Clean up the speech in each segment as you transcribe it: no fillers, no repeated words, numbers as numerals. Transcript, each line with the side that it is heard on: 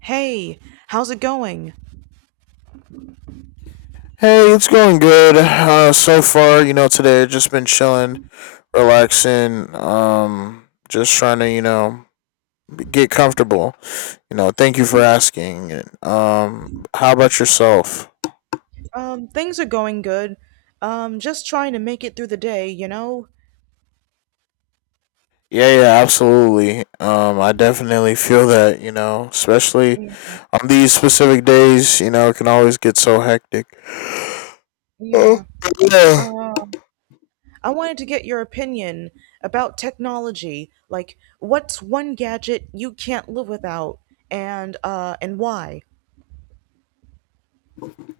right: Hey, how's it going?
left: Hey, it's going good so far. Today I've just been chilling, relaxing, just trying to get comfortable. Thank you for asking. How about yourself?
right: Things are going good. Just trying to make it through the day, you know?
left: Yeah, yeah, absolutely. I definitely feel that. Especially
right: Yeah.
left: on these specific days. It can always get so hectic. Oh,
right: Yeah.
left: yeah.
right: Uh, I wanted to get your opinion about technology. Like, what's one gadget you can't live without, and why?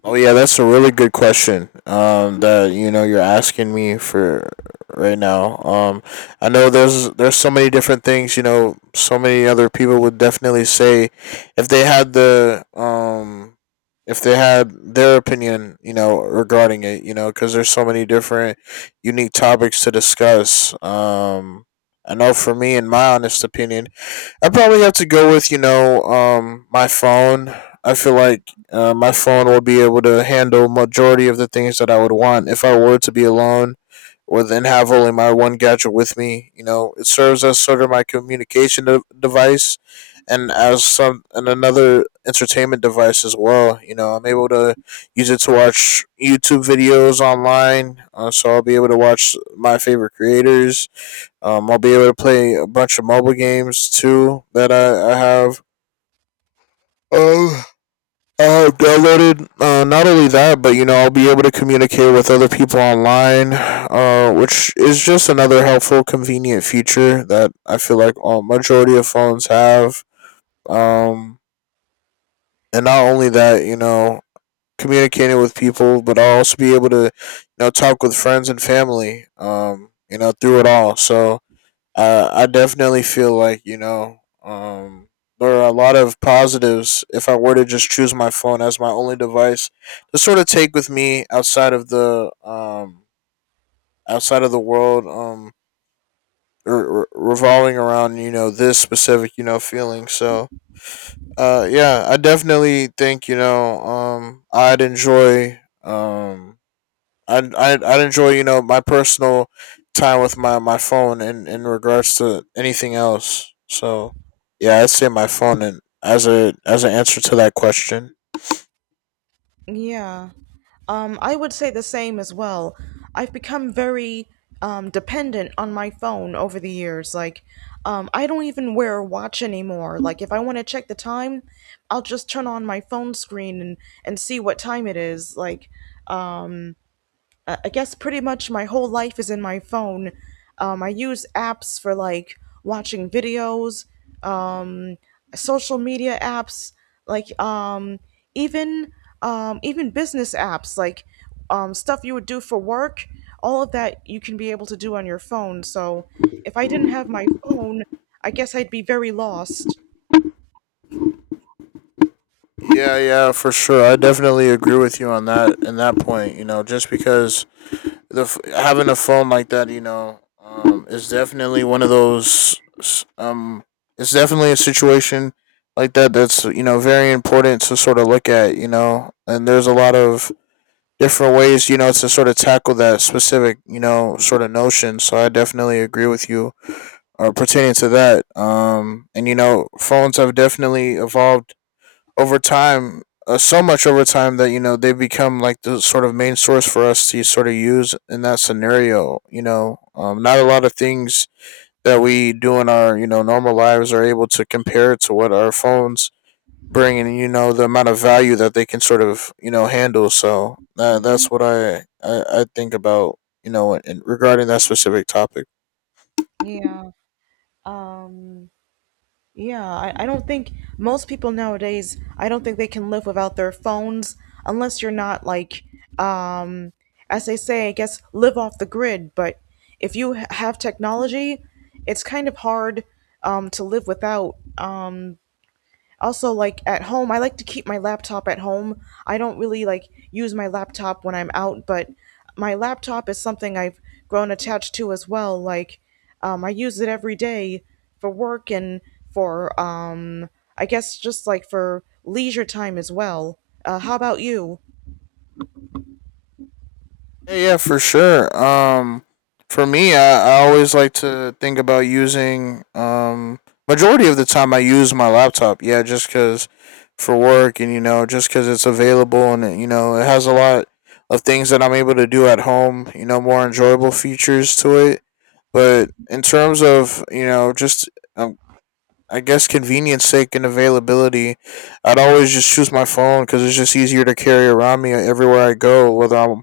left: Oh yeah, that's a really good question. That you're asking me for right now. I know there's so many different things. So many other people would definitely say if they had the if they had their opinion, regarding it. Because there's so many different unique topics to discuss. I know for me, in my honest opinion. I probably have to go with my phone. I feel like my phone will be able to handle majority of the things that I would want if I were to be alone, or then have only my one gadget with me. It serves as sort of my communication device, and another entertainment device as well. I'm able to use it to watch YouTube videos online, so I'll be able to watch my favorite creators. I'll be able to play a bunch of mobile games too that I have. Oh, I have downloaded. Not only that, but I'll be able to communicate with other people online, which is just another helpful, convenient feature that I feel like all majority of phones have. Um, and not only that, communicating with people, but I'll also be able to talk with friends and family. Through it all. So I definitely feel like there are a lot of positives if I were to just choose my phone as my only device to sort of take with me outside of the world revolving around this specific feeling. So yeah, I definitely think I'd enjoy. I'd enjoy, my personal time with my phone in regards to anything else. So, yeah, I'd say my phone and as an answer to that question.
right: Yeah. I would say the same as well. I've become very dependent on my phone over the years. Like, I don't even wear a watch anymore. Like, if I want to check the time, I'll just turn on my phone screen and see what time it is. Like, um I guess pretty much my whole life is in my phone. I use apps for like watching videos, um, social media apps, like even even business apps, like stuff you would do for work. All of that you can be able to do on your phone. So if I didn't have my phone, I guess I'd be very lost.
left: Yeah, yeah, for sure. I definitely agree with you on that in that point. Just because the having a phone like that is definitely one of those. Um, it's definitely a situation like that that's very important to sort of look at. And there's a lot of different ways, to sort of tackle that specific, sort of notion. So I definitely agree with you pertaining to that. And phones have definitely evolved over time, so much over time that they have become like the sort of main source for us to sort of use in that scenario. Not a lot of things that we do in our normal lives are able to compare to what our phones bring and the amount of value that they can sort of handle so
right: hmm
left: that's what I think about regarding that specific topic.
right: Yeah. Um, Yeah, I don't think most people nowadays, I don't think they can live without their phones unless you're not like, um, as they say, I guess, live off the grid. But if you have technology, it's kind of hard to live without. Also, like at home, I like to keep my laptop at home. I don't really like use my laptop when I'm out, but my laptop is something I've grown attached to as well. Like, I use it every day for work and for, I guess, just like for leisure time as well. How about you?
left: Yeah, yeah, for sure. For me, I always like to think about using majority of the time I use my laptop, yeah, just because for work and just because it's available and it has a lot of things that I'm able to do at home more enjoyable features to it but in terms of just um, I guess convenience sake and availability, I'd always just choose my phone because it's just easier to carry around me everywhere I go, whether I'm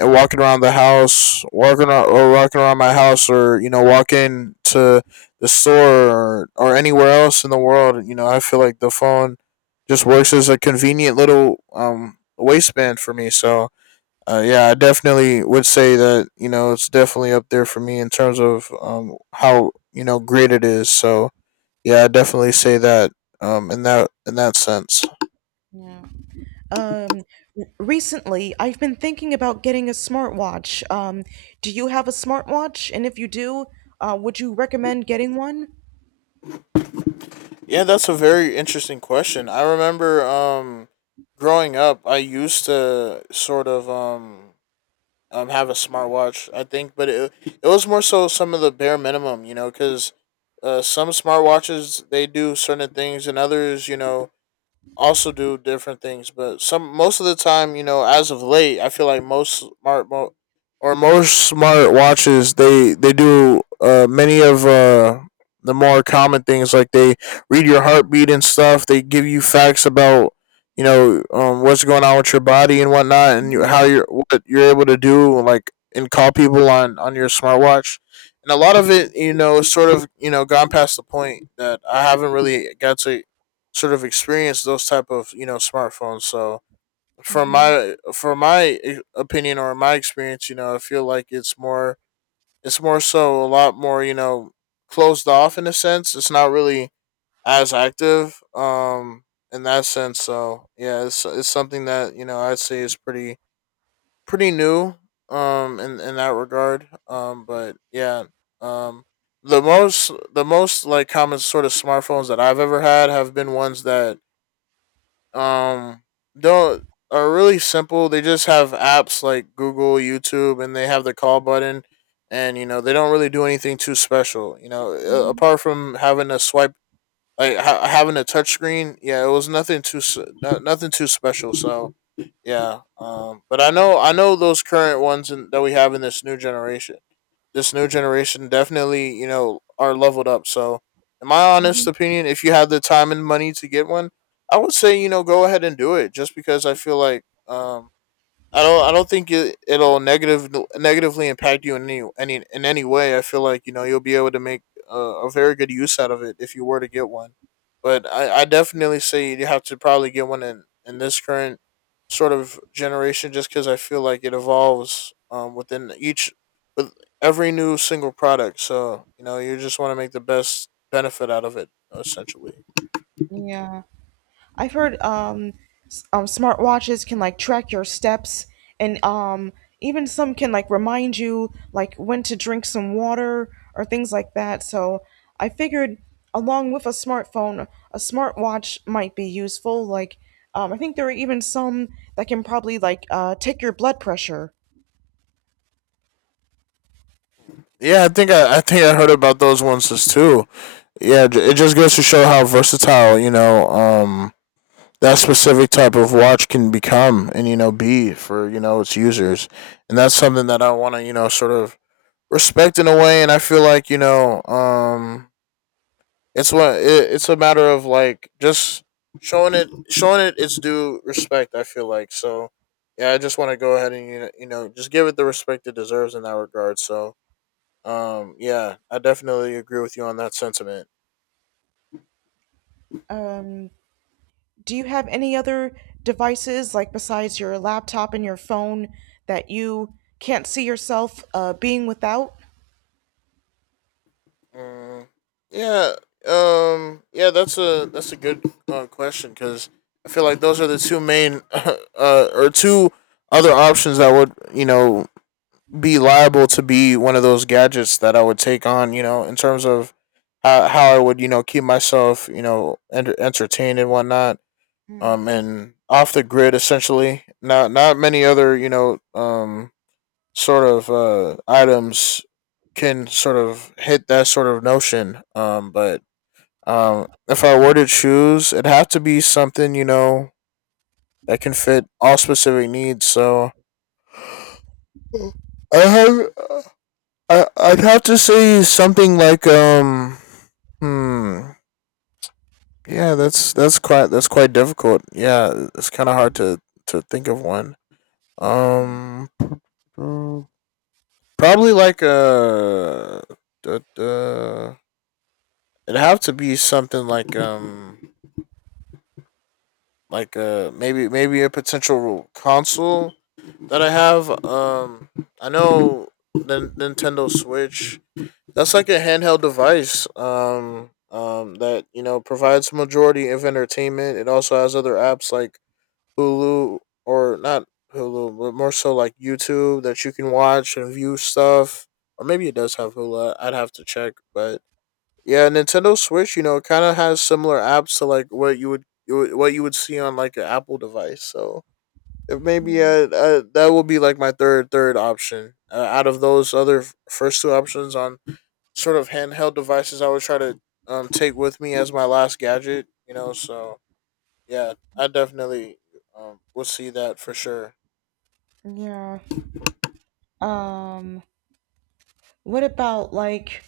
left: walking around the house, walking around, or walking around my house, or walking to the store or anywhere else in the world. I feel like the phone just works as a convenient little waistband for me. So, yeah, I definitely would say that it's definitely up there for me in terms of how great it is. So yeah, I definitely say that. In that sense.
right: Yeah. Um, recently, I've been thinking about getting a smartwatch. Do you have a smartwatch? And if you do, would you recommend getting one?
left: Yeah, that's a very interesting question. I remember growing up, I used to sort of have a smartwatch. I think, but it was more so some of the bare minimum, because some smartwatches they do certain things, and others, also do different things, but some most of the time, as of late, I feel like most smart watches they do many of the more common things like they read your heartbeat and stuff. They give you facts about what's going on with your body and whatnot, and how you're what you're able to do like and call people on your smartwatch. And a lot of it, is sort of gone past the point that I haven't really got to sort of experience those type of smartphones. So from
right: Mhm.
left: my opinion or my experience, I feel like it's more so a lot more closed off in a sense. It's not really as active in that sense. So yeah, it's something that I'd say is pretty new in that regard. But yeah, um. The most like common sort of smartphones that I've ever had have been ones that um, they are really simple. They just have apps like Google, YouTube, and they have the call button. And they don't really do anything too special. You know, a-
right: Mhm,
left: apart from having a swipe, like having a touch screen. Yeah, it was nothing too nothing too special. So yeah. But I know those current ones that we have in this new generation definitely, are leveled up. So, in my honest
right: mhm.
left: opinion, if you have the time and money to get one, I would say, go ahead and do it just because I feel like I don't. I don't think it'll negatively impact you in any way. I feel like you'll be able to make a very good use out of it if you were to get one. But I definitely say you have to probably get one in this current sort of generation, just because I feel like it evolves within each with every new single product. So you just want to make the best benefit out of it essentially.
right: Yeah, I've heard smartwatches can like track your steps, and even some can like remind you like when to drink some water or things like that. So I figured, along with a smartphone, a smartwatch might be useful. Like, I think there are even some that can probably like take your blood pressure.
left: Yeah, I think I heard about those ones as too. Yeah, it just goes to show how versatile that specific type of watch can become, and be for its users, and that's something that I want to sort of respect in a way, and I feel like it's it's a matter of like just showing it its due respect. I feel like so. Yeah, I just want to go ahead and just give it the respect it deserves in that regard. So yeah, I definitely agree with you on that sentiment.
right: Um, Do you have any other devices, like besides your laptop and your phone, that you can't see yourself being without?
left: Mm, yeah yeah. That's a good question because I feel like those are the two main or two other options that would be liable to be one of those gadgets that I would take on, in terms of how I would, keep myself, entertained and whatnot.
right: Mhm.
left: And off the grid essentially. Not many other, sort of items can sort of hit that sort of notion. But if I were to choose, it'd have to be something that can fit all specific needs. So I have uh, I'd have to say something like hmm yeah that's that's quite difficult. Yeah, it's kind of hard to think of one. um mm, Probably like duh, duh, it'd have to be something like maybe a potential console that I have. I know the Nintendo Switch. That's like a handheld device. That provides majority of entertainment. It also has other apps like Hulu or not Hulu, but more so like YouTube that you can watch and view stuff. Or maybe it does have Hulu. I'd have to check, but yeah, Nintendo Switch, you know, kind of has similar apps to like what what you would see on like an Apple device. So it maybe that will be like my third option out of those other first two options on sort of handheld devices I would try to take with me as my last gadget. You know, so yeah, I definitely will see that for sure.
right: Yeah. Um, what about like,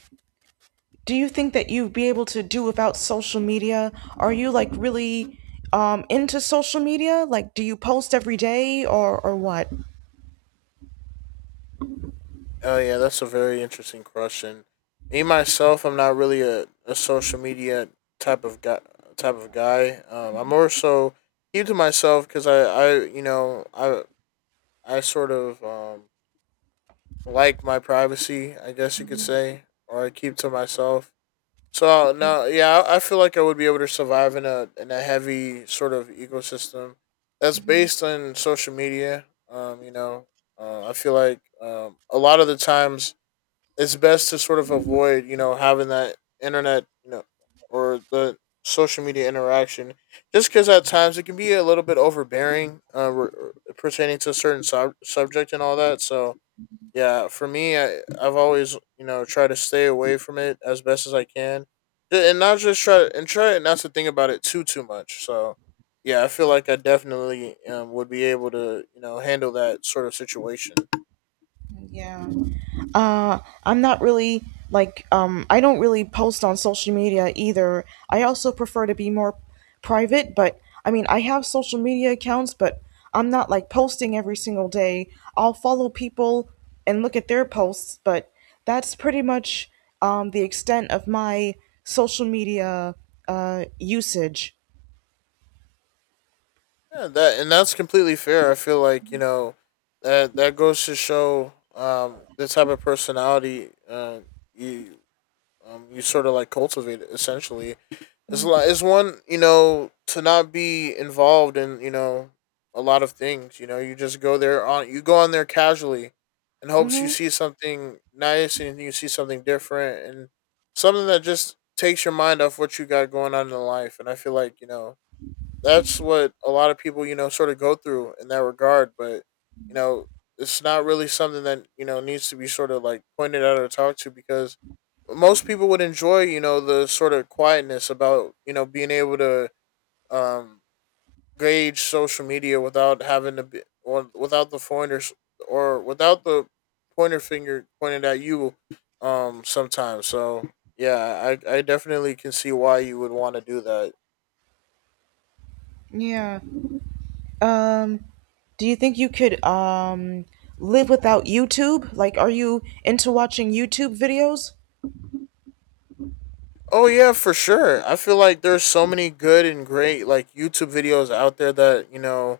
right: do you think that you'd be able to do without social media? Are you like really into social media? Like, do you post every day or what?
left: Oh yeah, that's a very interesting question. Me myself, I'm not really a social media type of guy. Type of guy. I'm more so keep to myself because you know, I sort of like my privacy. I guess you could say, or I keep to myself. So no, yeah, I feel like I would be able to survive in a heavy sort of ecosystem that's
right: Mhm.
left: based on social media. You know, I feel like a lot of the times it's best to sort of avoid you know having that internet you know or the social media interaction just because at times it can be a little bit overbearing pertaining to a certain subject and all that. So yeah, for me, I've always you know try to stay away from it as best as I can, and not just try and try not to think about it too much. So, yeah, I feel like I definitely would be able to you know handle that sort of situation.
right: Yeah. I'm not really like I don't really post on social media either. I also prefer to be more private, but I mean, I have social media accounts, but I'm not like posting every single day. I'll follow people and look at their posts, but that's pretty much the extent of my social media usage.
left: Yeah, that's completely fair. I feel like you know that goes to show the type of personality you you sort of like cultivate essentially. It's like it's one you know to not be involved in you know a lot of things. You know, you go on there casually, in hopes you
right: Mm-hmm.
left: see something nice and you see something different and something that just takes your mind off what you got going on in life. And I feel like you know that's what a lot of people you know sort of go through in that regard, but you know it's not really something that you know needs to be sort of like pointed out or talked to, because most people would enjoy you know the sort of quietness about you know being able to um gauge social media without having to be or without the pointers or without the pointer finger pointed at you sometimes. So yeah, I definitely can see why you would want to do that.
right: Yeah. Um, do you think you could live without YouTube? Like, are you into watching YouTube videos?
left: Oh yeah, for sure. I feel like there's so many good and great like YouTube videos out there that, you know,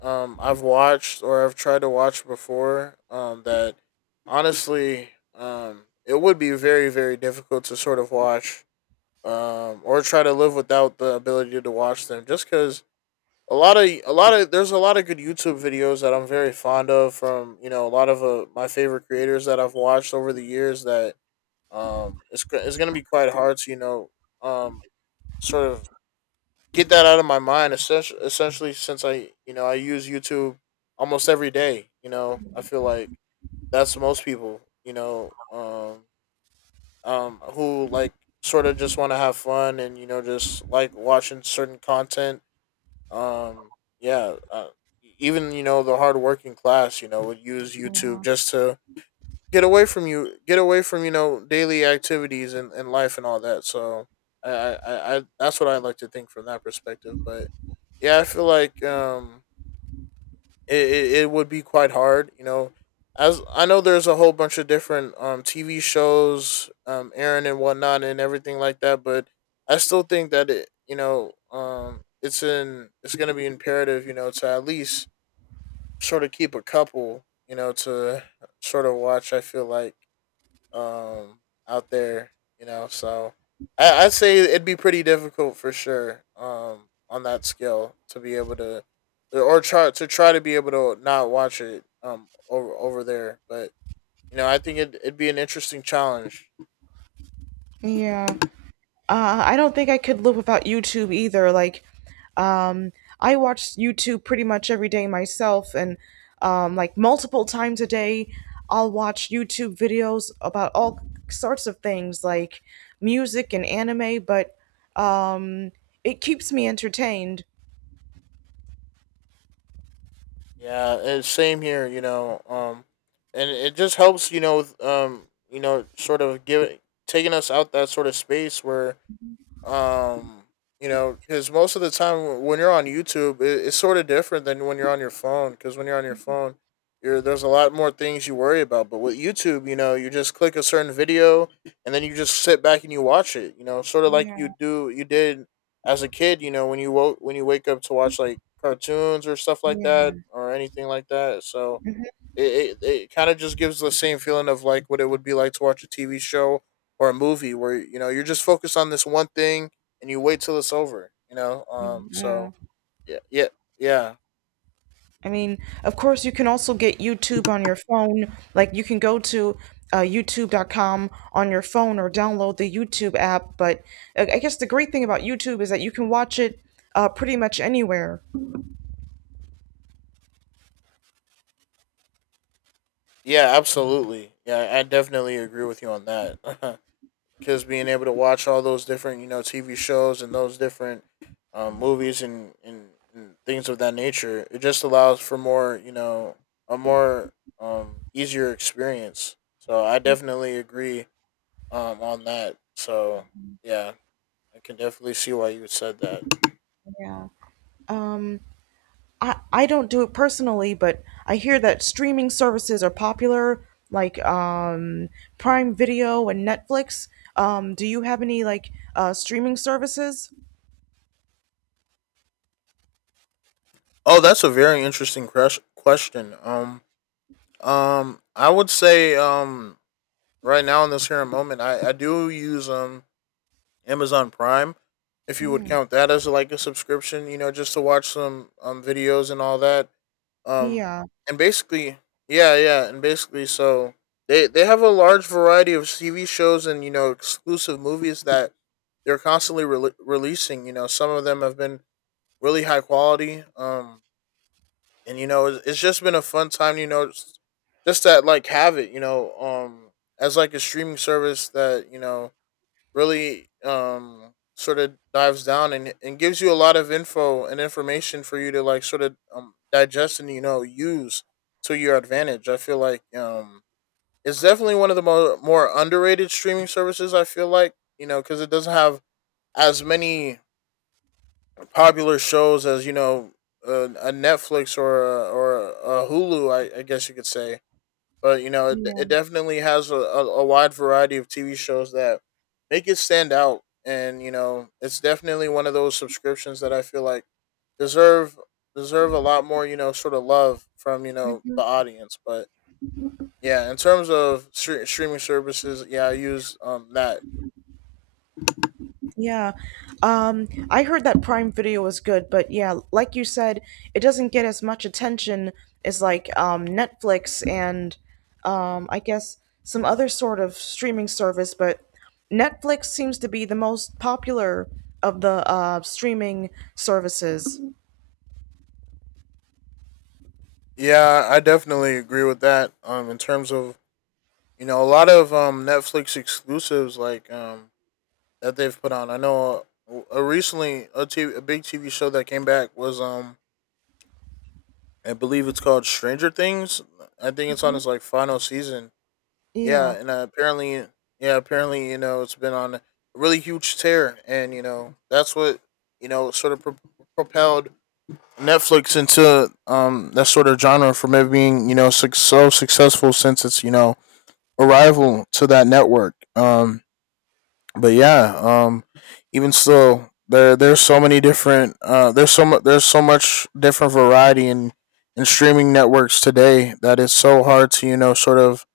left: I've watched or I've tried to watch before that honestly it would be very difficult to sort of watch or try to live without the ability to watch them, just cuz a lot of there's a lot of good YouTube videos that I'm very fond of from, you know, a lot of my favorite creators that I've watched over the years that it's going to be quite hard to, you know, um sort of get that out of my mind essentially, since I you know I use YouTube almost every day. You know, I feel like that's most people, you know, who like sort of just want to have fun and you know just like watching certain content. um yeah, even you know the hardworking class you know would use YouTube just to get away from you know daily activities and life and all that. So I, I I that's what I like to think from that perspective. But yeah, I feel like it would be quite hard, you know, as I know there's a whole bunch of different TV shows airing and whatnot and everything like that. But I still think that it you know it's going to be imperative you know to at least sort of keep a couple you know to sort of watch. I feel like um, out there, you know. So I'd say it'd be pretty difficult for sure on that scale to be able to, or try to try to be able to not watch it over there. But you know, I think it'd be an interesting challenge.
right: Yeah. I don't think I could live without YouTube either. Like, um, I watch YouTube pretty much every day myself, and like multiple times a day, I'll watch YouTube videos about all sorts of things like music and anime, but um, it keeps me entertained.
left: Yeah, it's same here. You know, and it just helps. You know, with, you know, sort of give taking us out that sort of space where. Um, you know, because most of the time when you're on YouTube, it's sort of different than when you're on your phone. Because when you're on your phone, you're there's a lot more things you worry about. But with YouTube, you know, you just click a certain video and then you just sit back and you watch it. You know, sort of like
right: Yeah,
left: you did as a kid. You know, when you woke when you wake up to watch like cartoons or stuff like that
right: yeah,
left: or anything like that. So
right: mhm,
left: it kind of just gives the same feeling of like what it would be like to watch a TV show or a movie where you know you're just focused on this one thing and you wait till it's over. You know,
right: yeah.
left: so yeah, yeah,
right: I mean, of course, you can also get YouTube on your phone. Like, you can go to YouTube.com on your phone or download the YouTube app. But I guess the great thing about YouTube is that you can watch it pretty much anywhere.
left: yeah, absolutely, yeah, I definitely agree with you on that. Because being able to watch all those different you know TV shows and those different movies, and things of that nature, it just allows for more, you know, a more easier experience. So I definitely agree on that. So yeah, I can definitely see why you said that.
right: Yeah. Um, I don't do it personally, but I hear that streaming services are popular, like Prime Video and Netflix. Do you have any like streaming services?
left: Oh, that's a very interesting question. I would say right now in this current moment, I do use Amazon Prime, if you would
right: Hmm.
left: count that as like a subscription, you know, just to watch some videos and all that. Um
right: Yeah.
left: and basically, yeah, yeah, and basically so they have a large variety of TV shows and you know exclusive movies that they're constantly releasing. You know, some of them have been really high quality. And you know, it's just been a fun time, you know, just that like have it, you know, as like a streaming service that, you know, really sort of dives down and gives you a lot of information for you to like sort of digest and you know use to your advantage. I feel like it's definitely one of the more underrated streaming services. I feel like you know because it doesn't have as many popular shows as you know a Netflix or a Hulu. I guess you could say. But you know, it definitely has a wide variety of TV shows that make it stand out, and you know, it's definitely one of those subscriptions that I feel like deserve deserve a lot more, you know, sort of love from you know the audience. But yeah, in terms of streaming services, yeah, I use that.
right: Yeah. I heard that Prime Video was good, but yeah, like you said, it doesn't get as much attention as like Netflix and I guess some other sort of streaming service, but Netflix seems to be the most popular of the streaming services.
left: Yeah, I definitely agree with that. In terms of you know a lot of Netflix exclusives like that they've put on. I know recently a big TV show that came back was I believe it's called Stranger Things. I think it's on its like final season. Yeah,
right: Yeah.
left: and apparently yeah, apparently you know it's been on a really huge tear, and you know that's what you know propelled Netflix into that sort of genre, from it being, you know, so successful since its, you know, arrival to that network. But yeah, even so, there there's so many different there's so much different variety in streaming networks today that it's so hard to you know sort of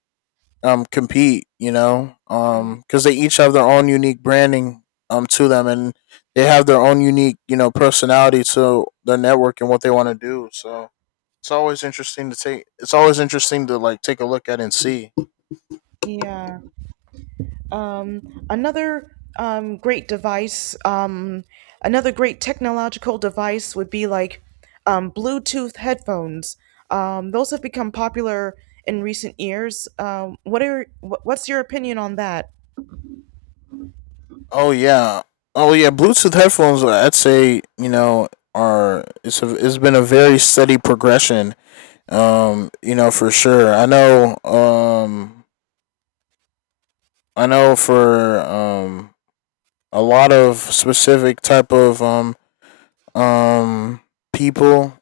left: compete you know
right: Mm.
left: because they each have their own unique branding to them, and they have their own unique you know personality to their network and what they want to do. So it's always interesting to like take a look at and see.
right: Yeah. Um, another um, great device, um, Another great technological device would be like Bluetooth headphones. Those have become popular in recent years. What's your opinion on that?
left: Oh yeah. Oh yeah, Bluetooth headphones I'd say, you know, are it's been a very steady progression. You know, for sure. I know for a lot of specific type of um people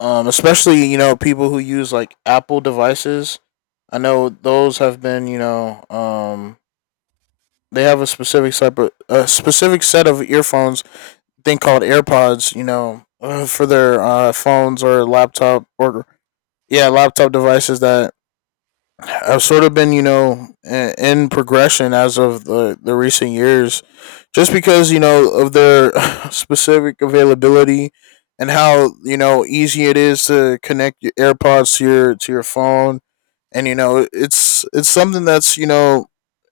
left: especially, you know, people who use like Apple devices. I know those have been, you know, they have a specific type of a specific set of earphones thing called AirPods, you know, for their phones or laptop or yeah, laptop devices that I've sort of been, you know, in progression as of the recent years, just because you know of their specific availability, and how you know easy it is to connect your AirPods to your phone, and you know it's something that's you know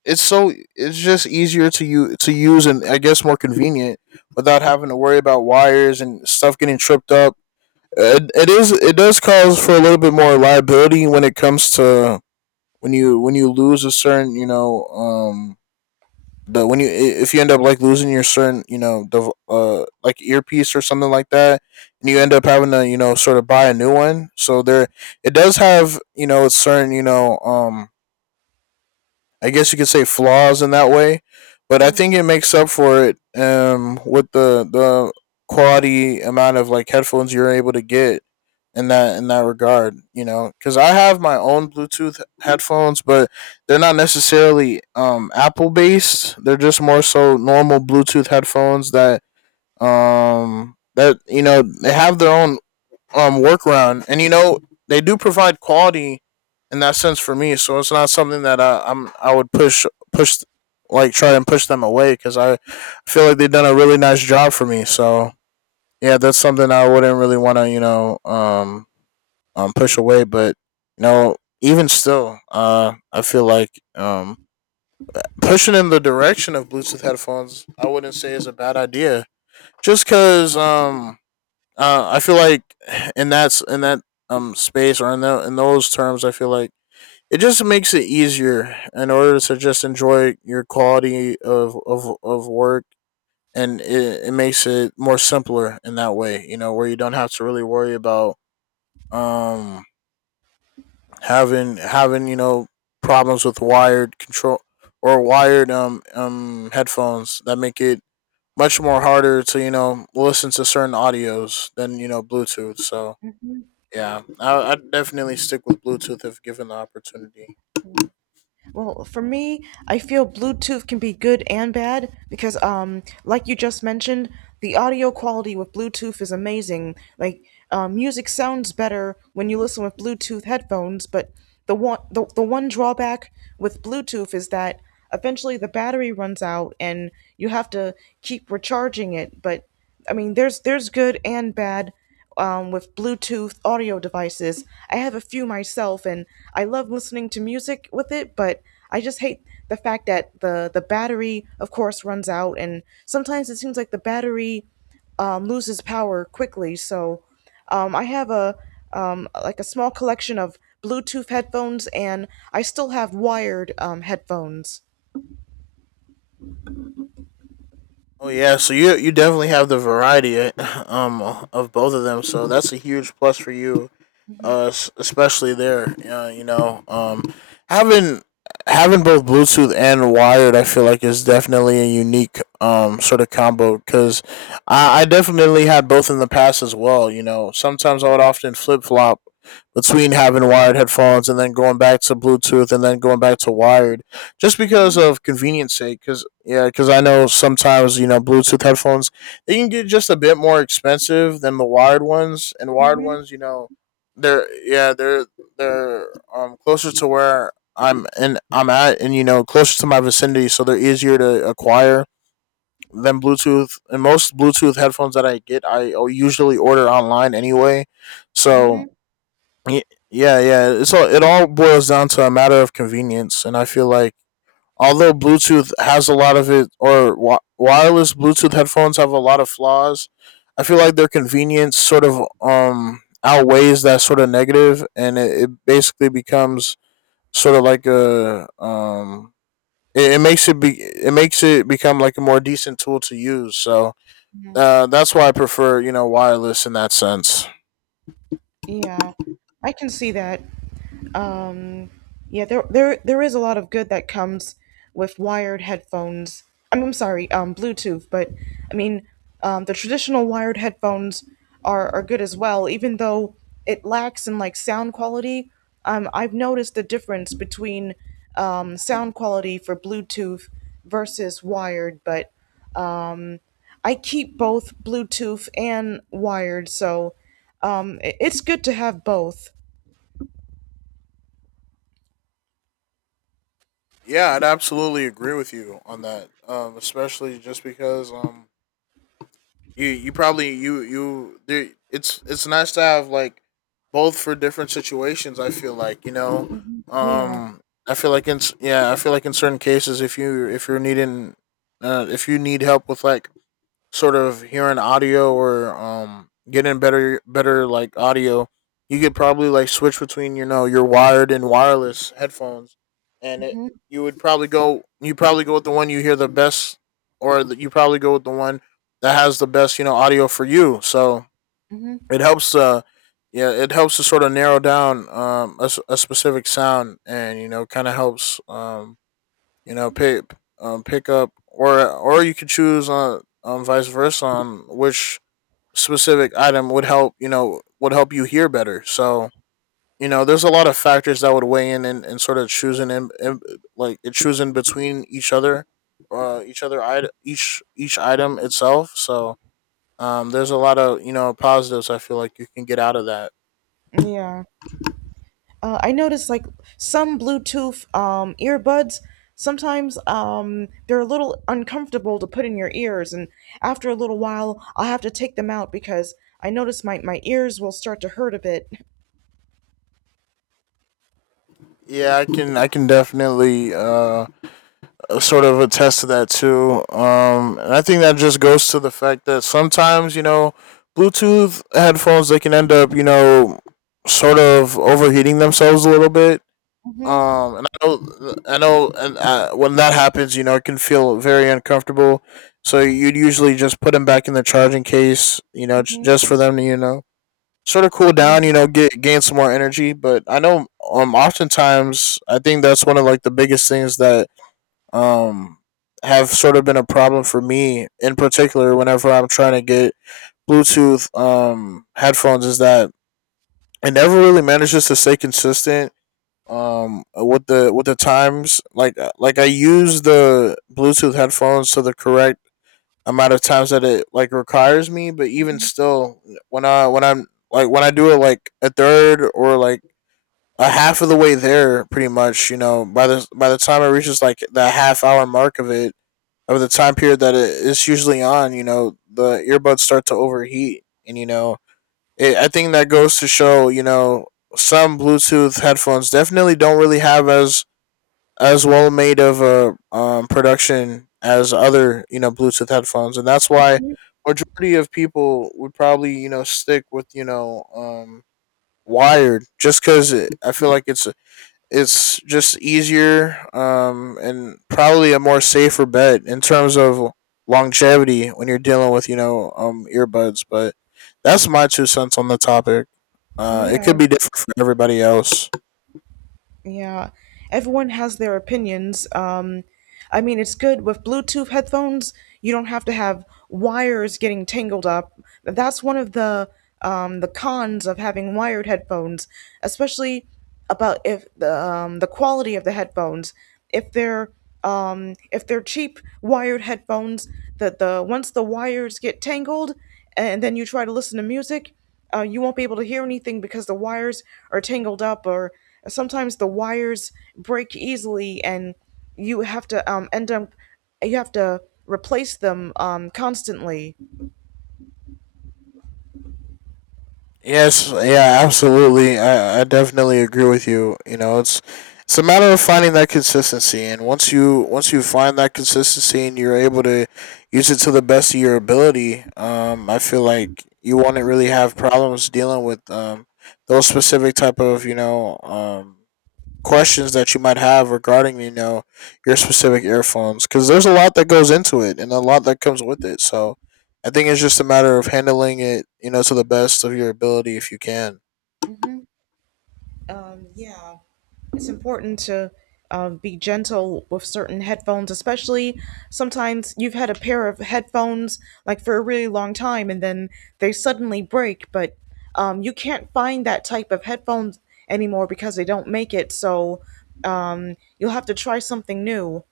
left: it's so it's just easier to you to use, and I guess more convenient without having to worry about wires and stuff getting tripped up. It does cause for a little bit more liability when it comes to when you lose a certain you know the when you if you end up like losing your certain you know the like earpiece or something like that, and you end
right: Mhm.
left: up having to you know sort of buy a new one. So there it does have you know it's certain you know I guess you could say flaws in that way, but I think
right: Mm.
left: it makes up for it, with the quality amount of like headphones you're able to get in that regard. You know, because I have my own Bluetooth headphones, but they're not necessarily Apple based. They're just more so normal Bluetooth headphones that that you know they have their own workaround. And you know, they do provide quality in that sense for me. So it's not something that I would push, like try and push them away, because I feel like they've done a really nice job for me. So yeah, that's something I wouldn't really want to you know push away. But you know, even still, I feel like pushing in the direction of Bluetooth headphones, I wouldn't say is a bad idea. Just cause I feel like in that space, or in that in those terms, I feel like it just makes it easier in order to just enjoy your quality of work, and it makes it more simpler in that way. You know, where you don't have to really worry about um having you know problems with wired control, or wired headphones that make it much more harder to you know listen to certain audios than you know Bluetooth. So yeah, I'd definitely stick with Bluetooth if given the opportunity.
right: Well, for me, I feel Bluetooth can be good and bad because, like you just mentioned, the audio quality with Bluetooth is amazing. Like, music sounds better when you listen with Bluetooth headphones, but the one drawback with Bluetooth is that eventually the battery runs out and you have to keep recharging it. But I mean, there's good and bad with Bluetooth audio devices. I have a few myself, and I love listening to music with it, but I just hate the fact that the battery, of course, runs out, and sometimes it seems like the battery loses power quickly. So I have a like a small collection of Bluetooth headphones, and I still have wired headphones.
left: Oh yeah, so you definitely have the variety um of both of them, so that's a huge plus for you. uh, especially there. You know, having having both Bluetooth and wired, I feel like is definitely a unique sort of combo, because I definitely had both in the past as well. You know, sometimes I would often flip flop between having wired headphones, and then going back to Bluetooth, and then going back to wired, just because
right: Mm-hmm.
left: of convenience sake. Because yeah, because I know sometimes you know Bluetooth headphones they can get just a bit more expensive than the wired ones, and wired
right: Mm-hmm.
left: ones you know they're yeah they're closer to where I'm at, and you know closer to my vicinity, so they're easier to acquire than Bluetooth. And most Bluetooth headphones that I get I usually order online anyway. So
right: Mm-hmm.
left: y- yeah, yeah, it's all it all boils down to a matter of convenience, and I feel like although Bluetooth has a lot of it, or wireless Bluetooth headphones have a lot of flaws. I feel like their convenience sort of outweighs that sort of negative, and it basically becomes sort of like a it makes it become like a more decent tool to use. So that's why I prefer you know wireless in that sense.
right: Yeah, I can see that. um yeah, there is a lot of good that comes with wired headphones. I'm sorry, Bluetooth, but I mean, the traditional wired headphones are good as well, even though it lacks in like sound quality. I've noticed the difference between sound quality for Bluetooth versus wired, but um I keep both Bluetooth and wired, so it- it's good to have both.
left: Yeah, I'd absolutely agree with you on that, especially just because you you probably you you there, it's nice to have like both for different situations. I feel like you know,
right: yeah
left: um, I feel like in yeah, I feel like in certain cases, if you if you're needing, if you need help with like sort of hearing audio, or getting better like audio, you could probably like switch between you know your wired and wireless headphones, and it
right: hmm
left: you would probably go you probably go with the one you hear the best, or the, you probably go with the one that has the best you know audio for you. So it helps yeah it helps to sort of narrow down a specific sound, and you know kind of helps you know, pick pick up, or you could choose on vice versa on which specific item would help you know would help you hear better. So you know, there's a lot of factors that would weigh in, and sort of choosing in like it choosing between each other item each item itself. So there's a lot of you know positives I feel like you can get out of that.
right: Yeah. I noticed like some Bluetooth earbuds, sometimes they're a little uncomfortable to put in your ears. And after a little while, I'll have to take them out because I notice my ears will start to hurt a bit.
left: Yeah, I can definitely sort of attest to that too. And I think that just goes to the fact that sometimes, you know, Bluetooth headphones they can end up, you know, sort of overheating themselves a little bit.
right: Mm-hmm,
left: And I know, and when that happens, you know, it can feel very uncomfortable. So you'd usually just put them back in the charging case, you know,
right: mm-hmm,
left: just for them to, you know, sort of cool down,
right: mm-hmm.
left: you know, get gain some more energy. But I know, oftentimes I think that's one of like the biggest things that um, have sort of been a problem for me in particular whenever I'm trying to get Bluetooth headphones is that it never really manages to stay consistent with the times like I use the Bluetooth headphones to the correct amount of times that it like requires me. But even still when I when I'm like when I do it like a third, or like a half of the way there pretty much, you know, by the time it reaches like the half hour mark of it, over the time period that it's usually on, you know, the earbuds start to overheat, and you know, it, I think that goes to show, you know, some Bluetooth headphones definitely don't really have as well made of a production as other, you know, Bluetooth headphones, and that's why majority of people would probably, you know, stick with, you know, wired, just because I feel like it's just easier, and probably a more safer bet in terms of longevity when you're dealing with you know earbuds. But that's my two cents on the topic. It
right: Yeah.
left: could be different for everybody else.
right: Yeah, everyone has their opinions. I mean, it's good with Bluetooth headphones. You don't have to have wires getting tangled up. That's one of the cons of having wired headphones, especially about if the the quality of the headphones. If they're if they're cheap wired headphones, that the once the wires get tangled, and then you try to listen to music. You won't be able to hear anything because the wires are tangled up, or sometimes the wires break easily, and you have to end up you have to replace them constantly.
left: Yes, yeah, absolutely. I definitely agree with you. You know, it's a matter of finding that consistency, and once you find that consistency, and you're able to use it to the best of your ability, I feel like you won't really have problems dealing with those specific type of you know questions that you might have regarding you know your specific earphones, because there's a lot that goes into it, and a lot that comes with it. So I think it's just a matter of handling it you know to the best of your ability, if you can.
right: hmm yeah. It's important to be gentle with certain headphones, especially sometimes you've had a pair of headphones like for a really long time and then they suddenly break, but you can't find that type of headphones anymore because they don't make it. So you'll have to try something new.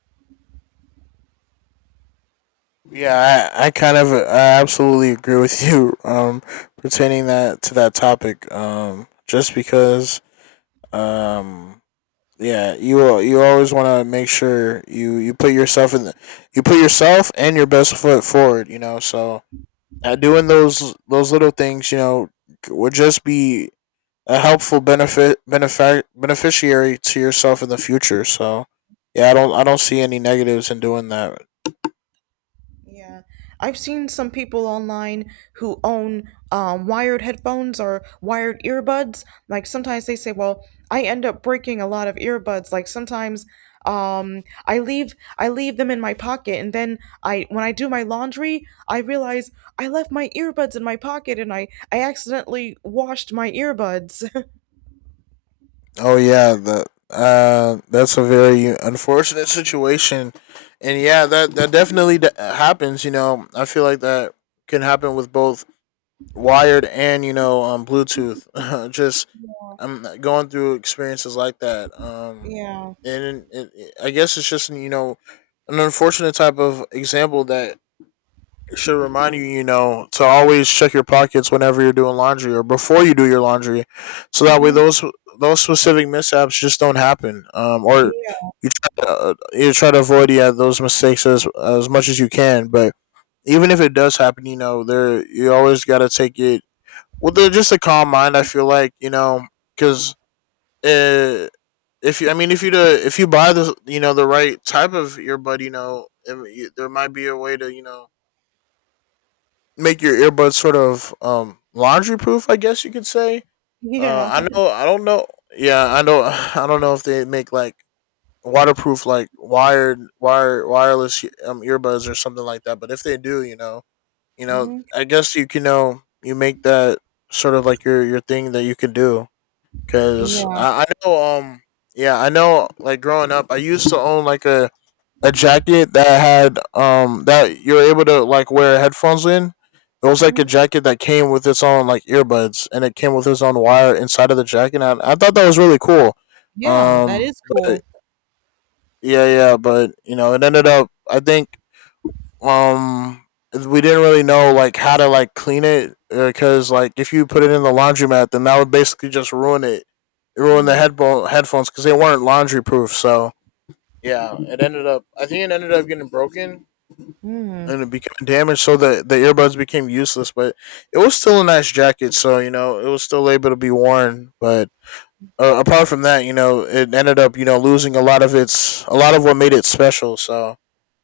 left: Yeah, I kind of I absolutely agree with you pertaining that to that topic, just because um yeah, you always want to make sure you put yourself in the you put yourself and your best foot forward. You know, so doing those little things, you know, would just be a helpful benefit benefic beneficiary to yourself in the future. So yeah, I don't see any negatives in doing that.
right: Yeah, I've seen some people online who own wired headphones or wired earbuds. Like sometimes they say, "Well, I end up breaking a lot of earbuds." Like sometimes I leave them in my pocket, and then I when I do my laundry, I realize I left my earbuds in my pocket, and I accidentally washed my earbuds.
left: Oh yeah, the that's a very unfortunate situation, and yeah, that that definitely happens. You know, I feel like that can happen with both wired, and you know Bluetooth. Just I'm going through experiences like that.
right: Yeah.
left: And I guess it's just you know an unfortunate type of example that should remind you, you know, to always check your pockets whenever you're doing laundry, or before you do your laundry, so that way
right: Hmm.
left: those specific mishaps just don't happen. Or
right: Yeah.
left: you try to avoid yeah those mistakes as much as you can. But even if it does happen, you know, there you always got to take it well, they're just a calm mind. I feel like you know, because uh, if you, I mean, if you to, if you buy the you know the right type of earbud, you know, it, there might be a way to you know make your earbuds sort of laundry proof. I guess you could say. I
right: Yeah.
left: know. I don't know. Yeah, I know. I don't know if they make like waterproof, like wireless earbuds or something like that. But if they do, you know,
right: Hmm.
left: I guess you can know you make that sort of like your thing that you can do. Cause
right: Yeah.
left: I know, yeah, I know. Like growing up, I used to own like a jacket that had that you were able to like wear headphones in. It was like
right: Hmm.
left: a jacket that came with its own like earbuds, and it came with its own wire inside of the jacket. And I thought that was really cool.
right: Yeah. That is
left: But
right: cool.
left: yeah, yeah, but you know, it ended up. I think um we didn't really know like how to like clean it, because like if you put it in the laundromat, then that would basically just ruin it. It ruined the headphones because they weren't laundry proof. So yeah, it ended up I think it ended up getting broken,
right: Mm.
left: and it became damaged, so the earbuds became useless. But it was still a nice jacket, so you know it was still able to be worn. But apart from that, you know, it ended up you know losing a lot of its a lot of what made it special. So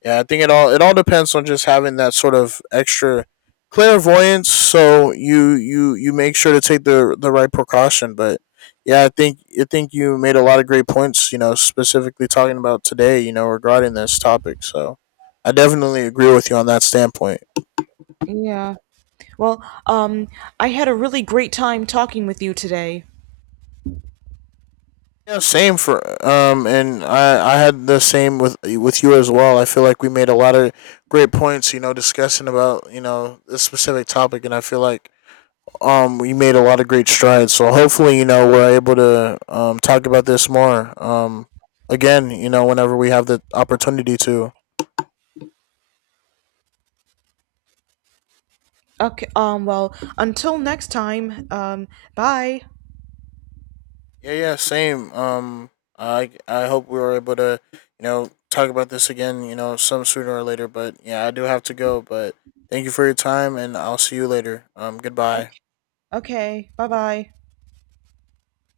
left: yeah, I think it all depends on just having that sort of extra clairvoyance. So you you make sure to take the right precaution. But yeah, I think you made a lot of great points. You know, specifically talking about today. You know, regarding this topic. So I definitely agree with you on that standpoint.
right: Yeah. Well, I had a really great time talking with you today.
left: Yeah, same for and I had the same with you as well. I feel like we made a lot of great points, you know, discussing about you know this specific topic, and I feel like we made a lot of great strides. So hopefully, you know, we're able to talk about this more again, you know, whenever we have the opportunity to.
right: Okay. Well, until next time, bye.
left: Yeah, yeah, same. I hope we were able to, you know, talk about this again, you know, some sooner or later. But yeah, I do have to go. But thank you for your time, and I'll see you later. Goodbye.
right: Okay. Okay. Bye bye.